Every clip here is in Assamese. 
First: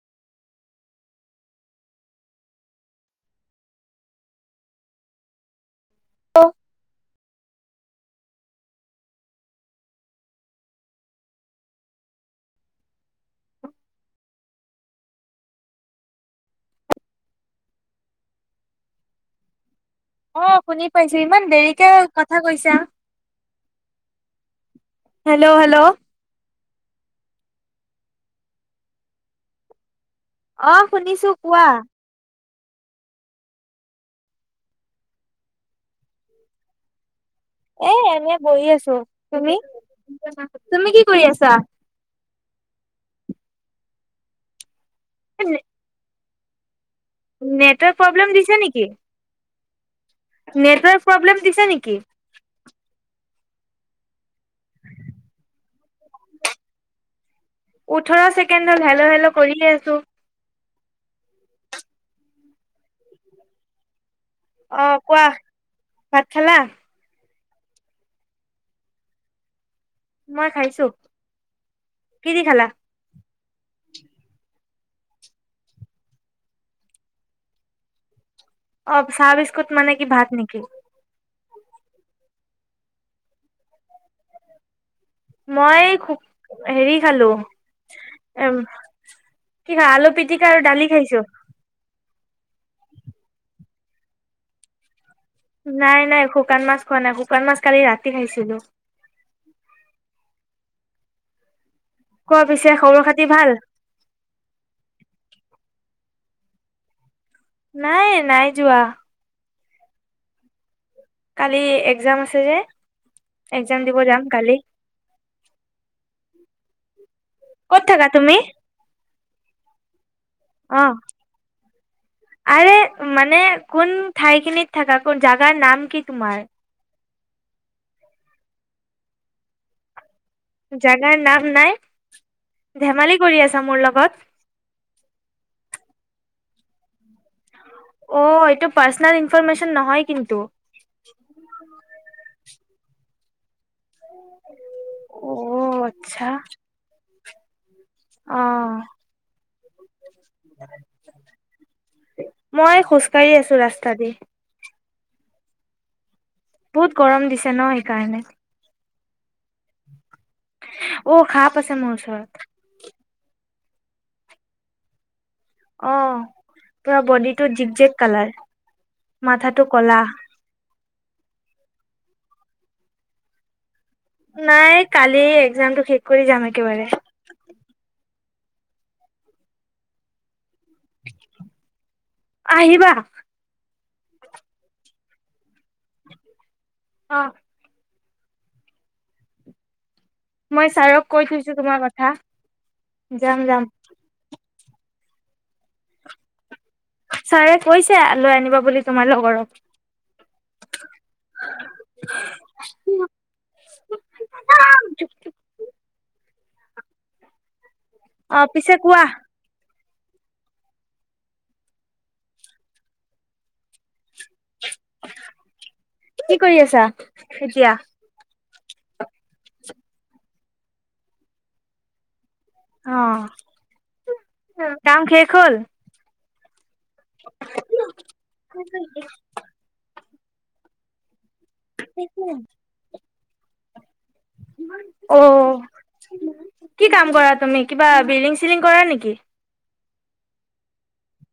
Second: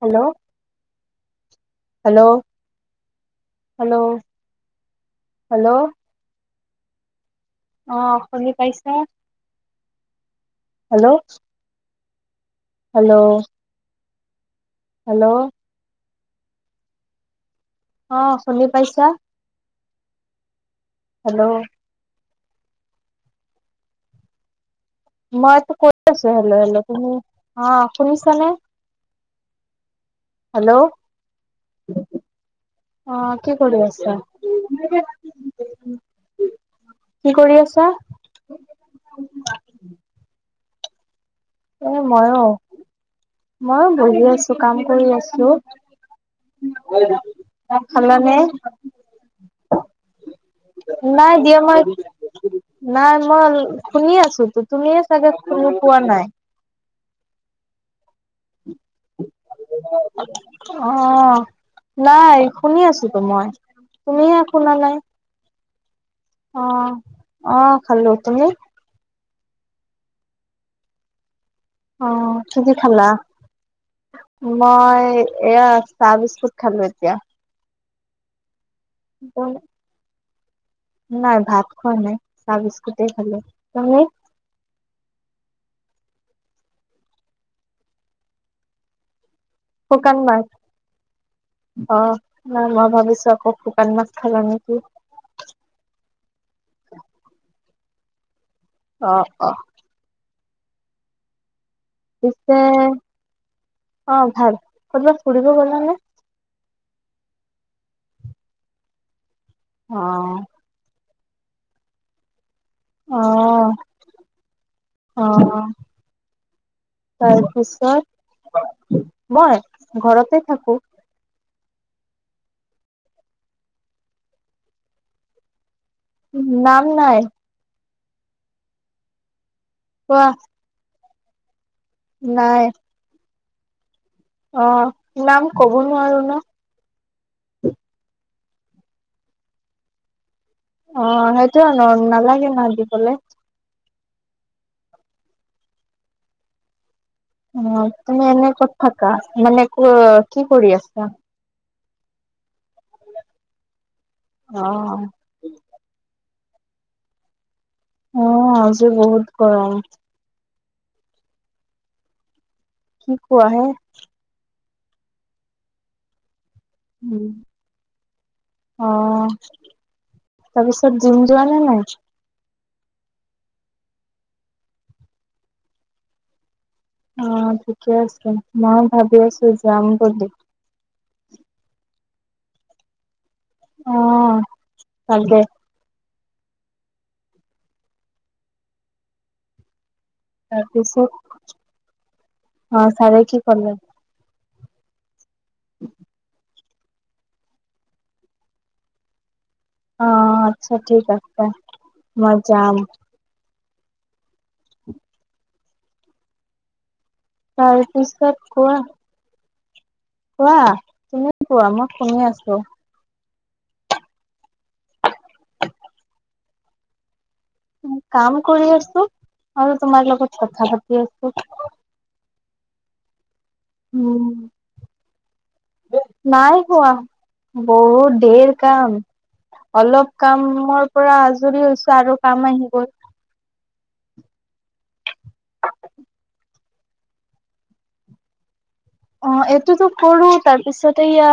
হেল্ল হেল্ল' হেল্ল' হেল্ল' অ আহ শুনি পাইছা হেল্ল' হেল্ল' হেল্ল' অ শুনি পাইছা অ শুনি পাইছো ইমান হেল্ল' দেৰিকে কথা কৈছা হেল্ল' মইটো হেল্ল' কই আছো হেল্ল হেল্ল অ শুনিছানে অ শুনিছো কোৱা আহ কি কৰি আছা কি কৰি আছা এ এনেই বহি আছো তুমি তুমি কি কৰি আছা এ মইয়ো মইয়ো বহি আছো কাম কৰি আছো, উম, নেটৱৰ্ক প্ৰব্লেম দিছে নেকি? অ নেটৱৰ্ক [unintelligible] নাই প্ৰব্লেম দিয়া দিছে মই নেকি নাই। মই শুনি আছো। ত তুমি চাগে পোৱা নাই। উঠৰ চেক [unintelligible] কে হেলো-হেলো কৰিয়ে আছো। অ' নাই শুনি আছো তো মই। তুমিহে শুনা অ নাই, কোৱা ভাত খালা? অ অ', খালো তুমি? মই খাইছোঁ। অ' কিদি খালা? মই এয়া চাহ বিস্কুট খালো এতিয়া। অ' চাহ বিস্কুট মানে কি ভাত নেকি? [unintelligible] নাই ভাত খোৱা নাই চাহ বিস্কুট খালো। তুমি মই খু হেৰি খালো। এ কি খা আলু শুকান মাছ পিটিকা আৰু দালি খাইছো। অ নাই, মই ভাবিছো আকৌ শুকান মাছ খালা নেকি? নাই-নাই শুকান মাছ খোৱা নাই, শুকান মাছ কালি ৰাতি খাইছিলোঁ। অ-অ, কোৱা পিছে খবৰ খাতি ভাল? অ' ভাল ক'বাত ফুৰিব গল নে? নাই-নাই যোৱা। অ', কালি এক্সাম আছে যে? অ এক্সাম দিব যাম কালি। তাৰ ক'ত থাকা তুমি? পিছত মই ঘৰত থাকো। অ', আৰে মানে কোন ঠাইখিনিত থাকা কোন জাগাৰ নাম কি তোমাৰ? নাম নাই কোৱা জাগাৰ নাম নাই নাই কি কৰি আছা মোৰ লগত অ নাম কব নোৱাৰো ন অ এইটো পাৰ্চনেল ইনফৰমেশ্যন নহয় কিন্তু অ সেইটো ন নালাগে ন দিবলে অ আচ্ছা উ তুমি এনে ক'ত অ', থাকা মানে ক কি কৰি আছা মই খোজকাঢ়ি আছো ৰাস্তা দি আহ বহুত গৰম দিছে ন কাৰণে যে বহুত গৰম অ সাপ আছে মোৰ ওচৰত কি কোৱা হে অ পুৰা উম। বডিটো জিক জেগ কালাৰ অ মাথাটো কলাহ তাৰপিছত জিম যোৱা নে নাই নাই কালি একজাম টো শেষ কৰি যাম একেবাৰে অ ঠিকে আছে ময়ো ভাবি আছো যাম বুলি আহিবা অ কালকে অঁ মই ছাৰক তাৰপিছত কৈ থৈছো তোমাৰ কথা অ ছাৰে কি যাম যাম উম ছাৰে কৈছে লৈ আনিবা বুলি তোমাৰ লগৰক অ আচ্ছা ঠিক আছে মই যাম অ অ তাৰপিছত পিছে কোৱা কোৱা তুমি কোৱা মই শুনি আছো উ [unintelligible] কি কৰি আছা এতিয়া কাম কৰি আছো আৰু তোমাৰ লগত কথা পাতি আছো অঁ উম কাম শেষ হল নাই বহুত ধেৰ কাম অলপ কামৰ পৰা হৈছো আৰু কাম আহি গল অঁ কি কাম কৰা তুমি কিবা বিল্ডিং চিল্ডিং অঁ এইটোতো কৰো তাৰ পিছতে এয়া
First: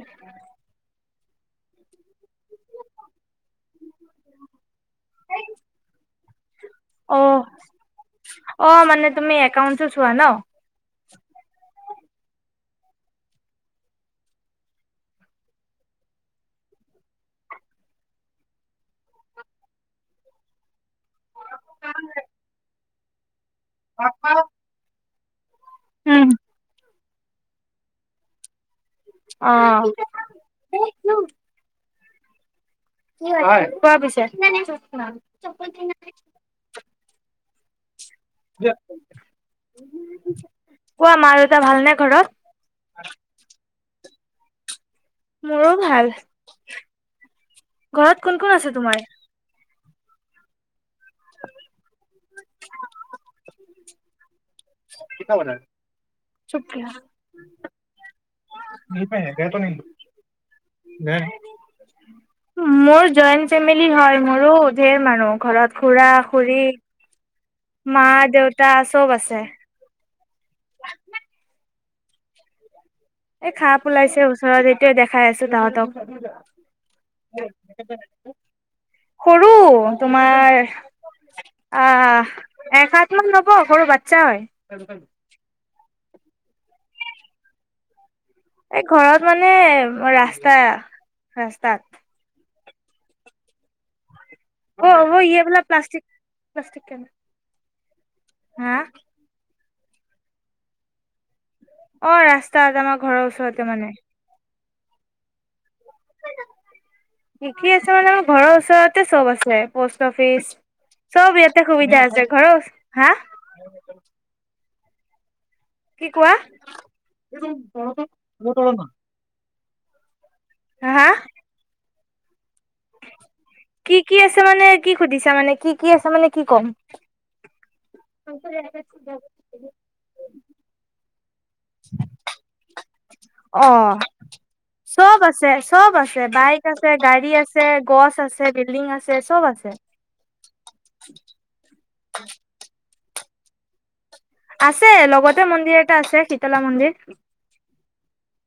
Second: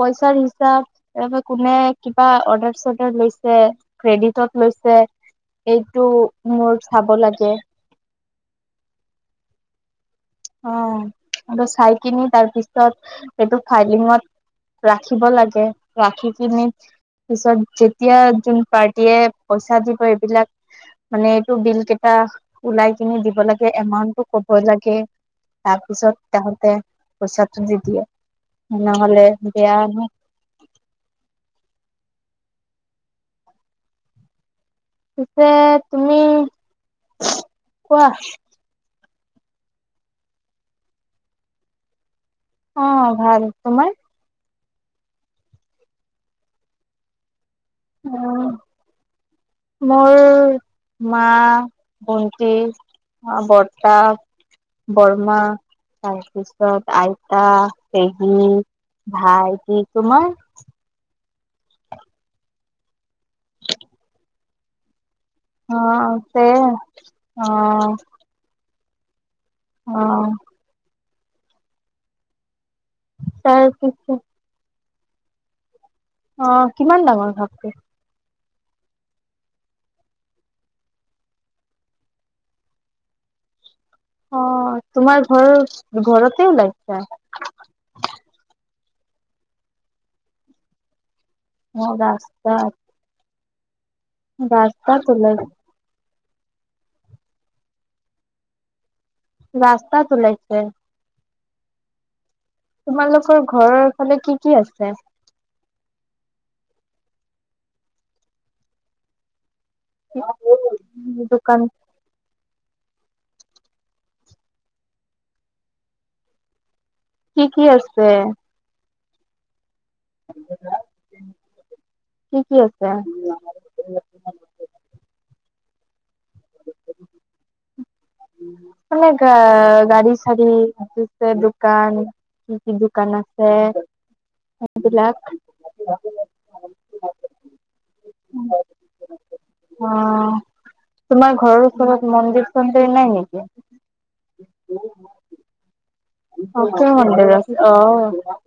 পইচাৰ হিচাপ ত কোনে অৰ্ডাৰ চৰ্ডাৰ লৈছে ক্ৰেডিটত লৈছে এইটো মোৰ চাব লাগে অঁ মানে তুমি একাউণ্টতোত অঁ এইটো চাই কিনি তাৰ পিছত এইটো ফাইলিঙত ৰাখিব লাগে। ৰাখি কিনি পিছত যেতিয়া যোন পাৰ্টে পইচা দিব এইবিলাক মানে এইটো বিল কেইটা ওলাই কিনি দিব লাগে এমাউনট তো ক'ব লাগে তাৰপিছত তাহতে পইচাটো দি দিয়ে নহলে অ বেয়া নহ কোৱা পিছে পিছে তুমি [unintelligible] কোৱা কোৱা মা দেউতা ভালনে ঘৰত অঁ ভাল তোমাৰ মোৰো ভাল ঘৰত কোন উম কোন আছে তোমাৰ মোৰ মা ভন্তি টি বৰ্তটা বৰমা তাৰপিছত আইতা, পেহী, ভাইতি তোমাৰ মোৰ জইন ফেমিলী হয় মোৰো ধেৰ মানুহ ঘৰত অ খুৰা, আছে খুুৰী, অ মা দেউতা আছে। চব আছে। অ', এ ', তাৰ সাপ ওলাইছে ওচৰতে তেও দেখাই আছো তাহাঁতক আহ', কিমান ডাঙৰ সাপটো? সৰু তোমাৰ আহ', এক সাত মান ল'ব সৰু বা চ্ছা হয়। ঘৰততে ও লাইছ। এই ঘৰত মানে ৰাস্তা ৰাস্তাত অ ', ৰাস্তাত। ৰাস্তাত অ', ওলাই ইবল প্লাষ্টিক নষ্টিকান হা ', ৰাস্তা উওলাইছে। অ', ৰাস্তা তোমালোকৰ ঘৰৰ ফালে কি -কি আছে? চে কি- কি আছে মানে আমাৰ ঘৰৰ ওচৰতে চব আছে। পোষ্ট অফিচ সব দোকান এতে সুবিধা আছে ঘৰৰ হা', কি কোৱা? কি এইজন কি টোৰত আছে লতৰমা [unintelligible] হ', - হা', কি কি আছে কি -কি আছে মানে কি সুধিছা মানে কি? কি আছে মানে কি ক'ম। মানে গ', গাড়ী চাৰি দিছে দোকান কি -কি দোকান আছে অ'। সেইবিলাক। চব আছে চব আছে বাইক আছে গাড়ী আছে গছ আছে বিল্ডিং আছে চব আছে। অ', তোমাৰ ঘৰৰ ওচৰত মন্দিৰ চন্দিৰ নাই? কি আছে লগতে মন্দিৰ এটা আছে শীতলা শক্তিৰ মন্দিৰ আছে, অ',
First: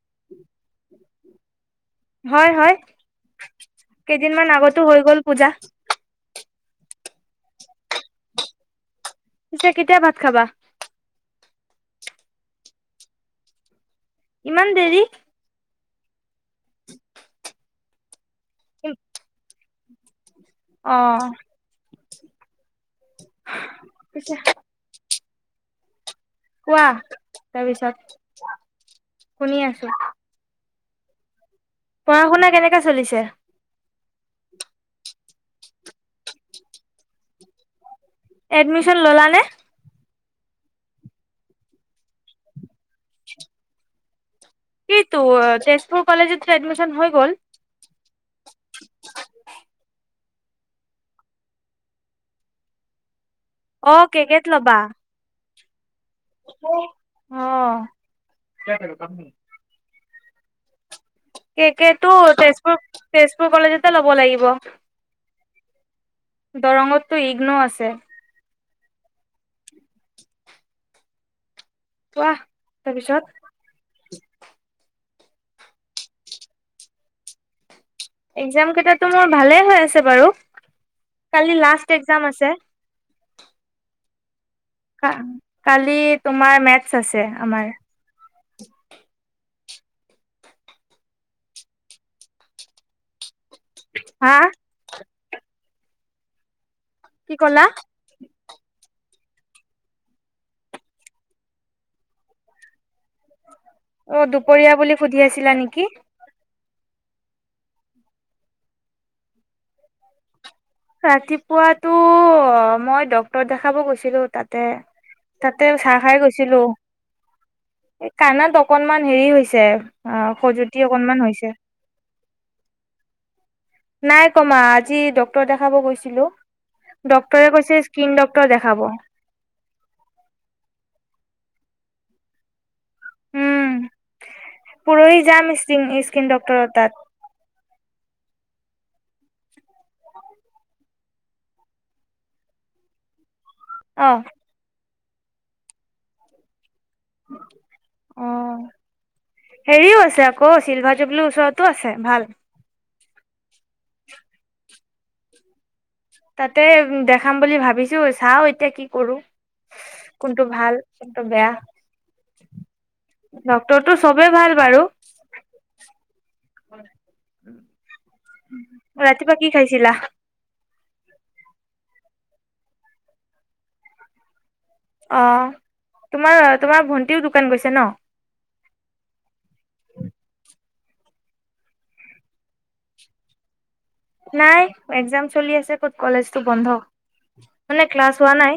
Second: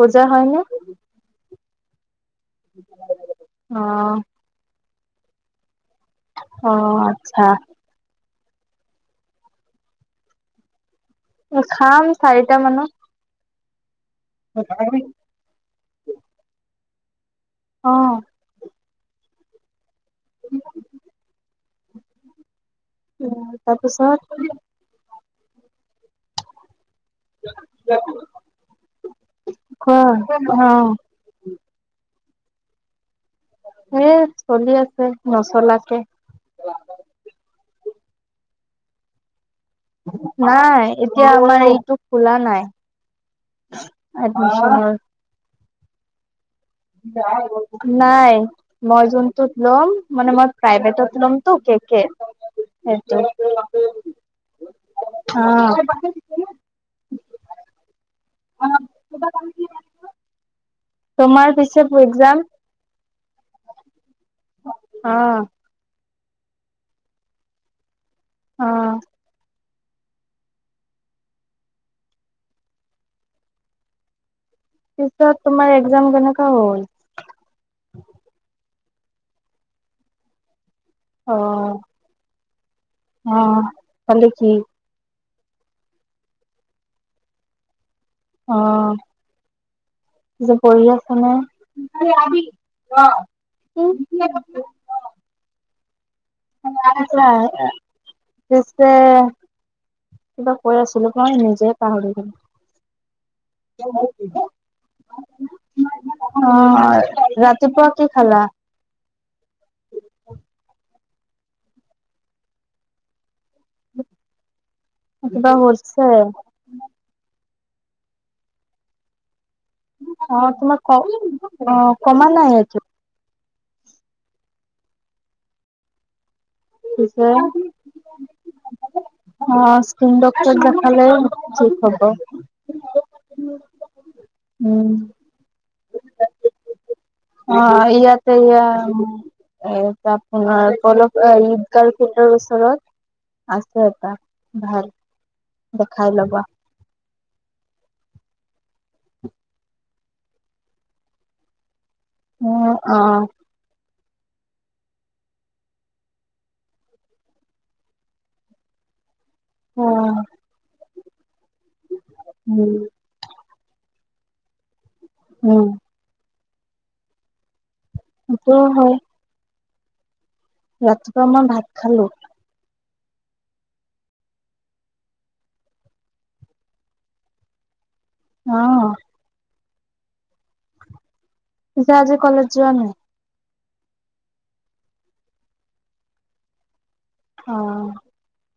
পুজা হয় নে? হয় -হয় অ কেইদিনমান আগতো হৈ হ'ল পূজা আহ আচ্ছা পিছে কেতিয়া ভাত খাবা খাম চাৰিটা মানত ইমান দেৰি অহ অ' পিছে তাৰপিছত কোৱা তাৰপিছত অ শুনি আছো অ উম পঢ়া শুনা কেনেকা চলিছে এ চলি আছে নচলাকে এডমিশন ল'লা নে নাই এতিয়া আমাৰ এইটো খোলা নাই এডমিচনৰ কিটো অ চেচ তোৰ কলেজত এডমিছন হৈ গ'ল নাই মই যোনটোত ল'ম মানে মই প্ৰাইভেটত ল'মতো কে কে সেয়াতে অ' কে কেত ল'বা অ অ কিয় কৰো তোমাৰ পিছে একজাম তেজপুৰ তেজপুৰ কলেজতে লব লাগিব অ দৰঙততো ইগ্ন আছে অহ কোৱা তাৰপিছত তাৰপিছত তোমাৰ একজাম কেনেকুৱা হ'ল একজাম কেইটাটো মোৰ ভালে হৈ আছে বাৰু অ কালি লাষ্ট একজাম আছে অ কালি কি কা কালি তোমাৰ মেথছ আছে আমাৰ অ এতিয়া পঢ়ি আছা নে হা [unintelligible] কি ক'লা ছে কিবা কৈ আছিলো মই নিজে পাহৰি গলো অ দুপৰীয়া বুলি সুধি আছিলা নেকি অ' ৰাতিপুৱা কি খালা ৰাতিপুৱাতো মই দক ডক্টৰ দেখাব গৈছিলো তাতে কিবা তাতে চাহ হৈছে খাই গৈছিলো এ কানত অকনমান হেৰি হৈছে অ খজুতি তোমাৰ অকনমান হৈছে কমা, কমা নাই এইটো নাই কমা আজি ডক্ট দেখাব গৈছিলো পিছে ডক্তৰে কৈছে স্কিন ডক্তৰ দেখাব। অ স্কিন ডক্টৰ দেখালে হ'ব উম উম। পুৰহি যাম স্কিন ডক্টৰ তাত অ ইয়াতে ই এ তাৰপোনাৰ পল ঈদগাল পোনৰৰ ওছৰত আছে এটা অ', ভাল দেখাই লবা অ হেৰিও আছে আকৌ চিলভাৰ জুবলিৰ ওচৰতো আছে অ অ অ তাতে দেখাম বুলি ভাবিছো চাও এতিয়া কি কৰো কোনটো ভাল কোনটো বেয়া উম, ডক্টৰটো চবেই ভাল বাৰু উম, হয় সেইটো হয় কি খাইছিলা ৰাতিপুৱা মই ভাত খালো। অ তোমাৰ তোমাৰ ভন্টিও দোকান গৈছে ন। অ পিছে আজি কলেজ যোৱা নাই। নাই একজাম চলি আছে ক'ত কলেজটো বন্ধ অ মানে ক্লাছ হোৱা নাই।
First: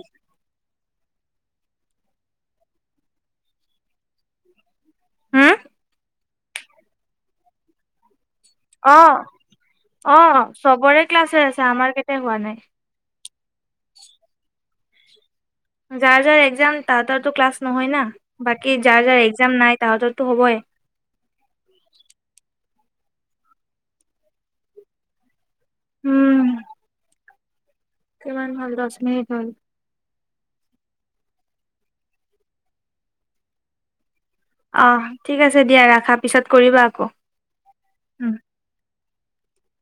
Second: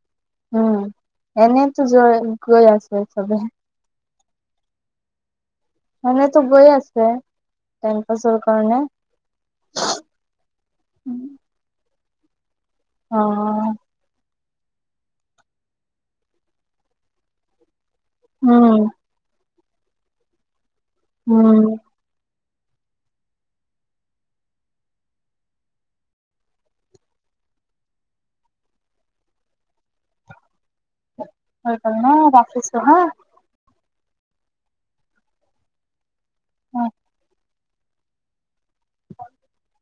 উম এনেইতো গৈ আছে চবে হুম, এনেই টো গৈ আছে টেন পাছ অৰ অ অ চবৰে ক্লাছ হৈ আছে আমাৰ হোৱা নাই অ যাৰ যাৰ একজাম তাহতৰ তো ক্লাছ নহয় ন বাকি উম যাৰ যাৰ এক্সাম নাই তাহাঁততো হ'বই উম উম কিমান ভাল ৰছ্ম স ভাল হৈ গল ন ৰাখিছো হা অ ঠিক আছে দিয়া ৰাখা পিছত অ কৰিবা আকৌ উম হয়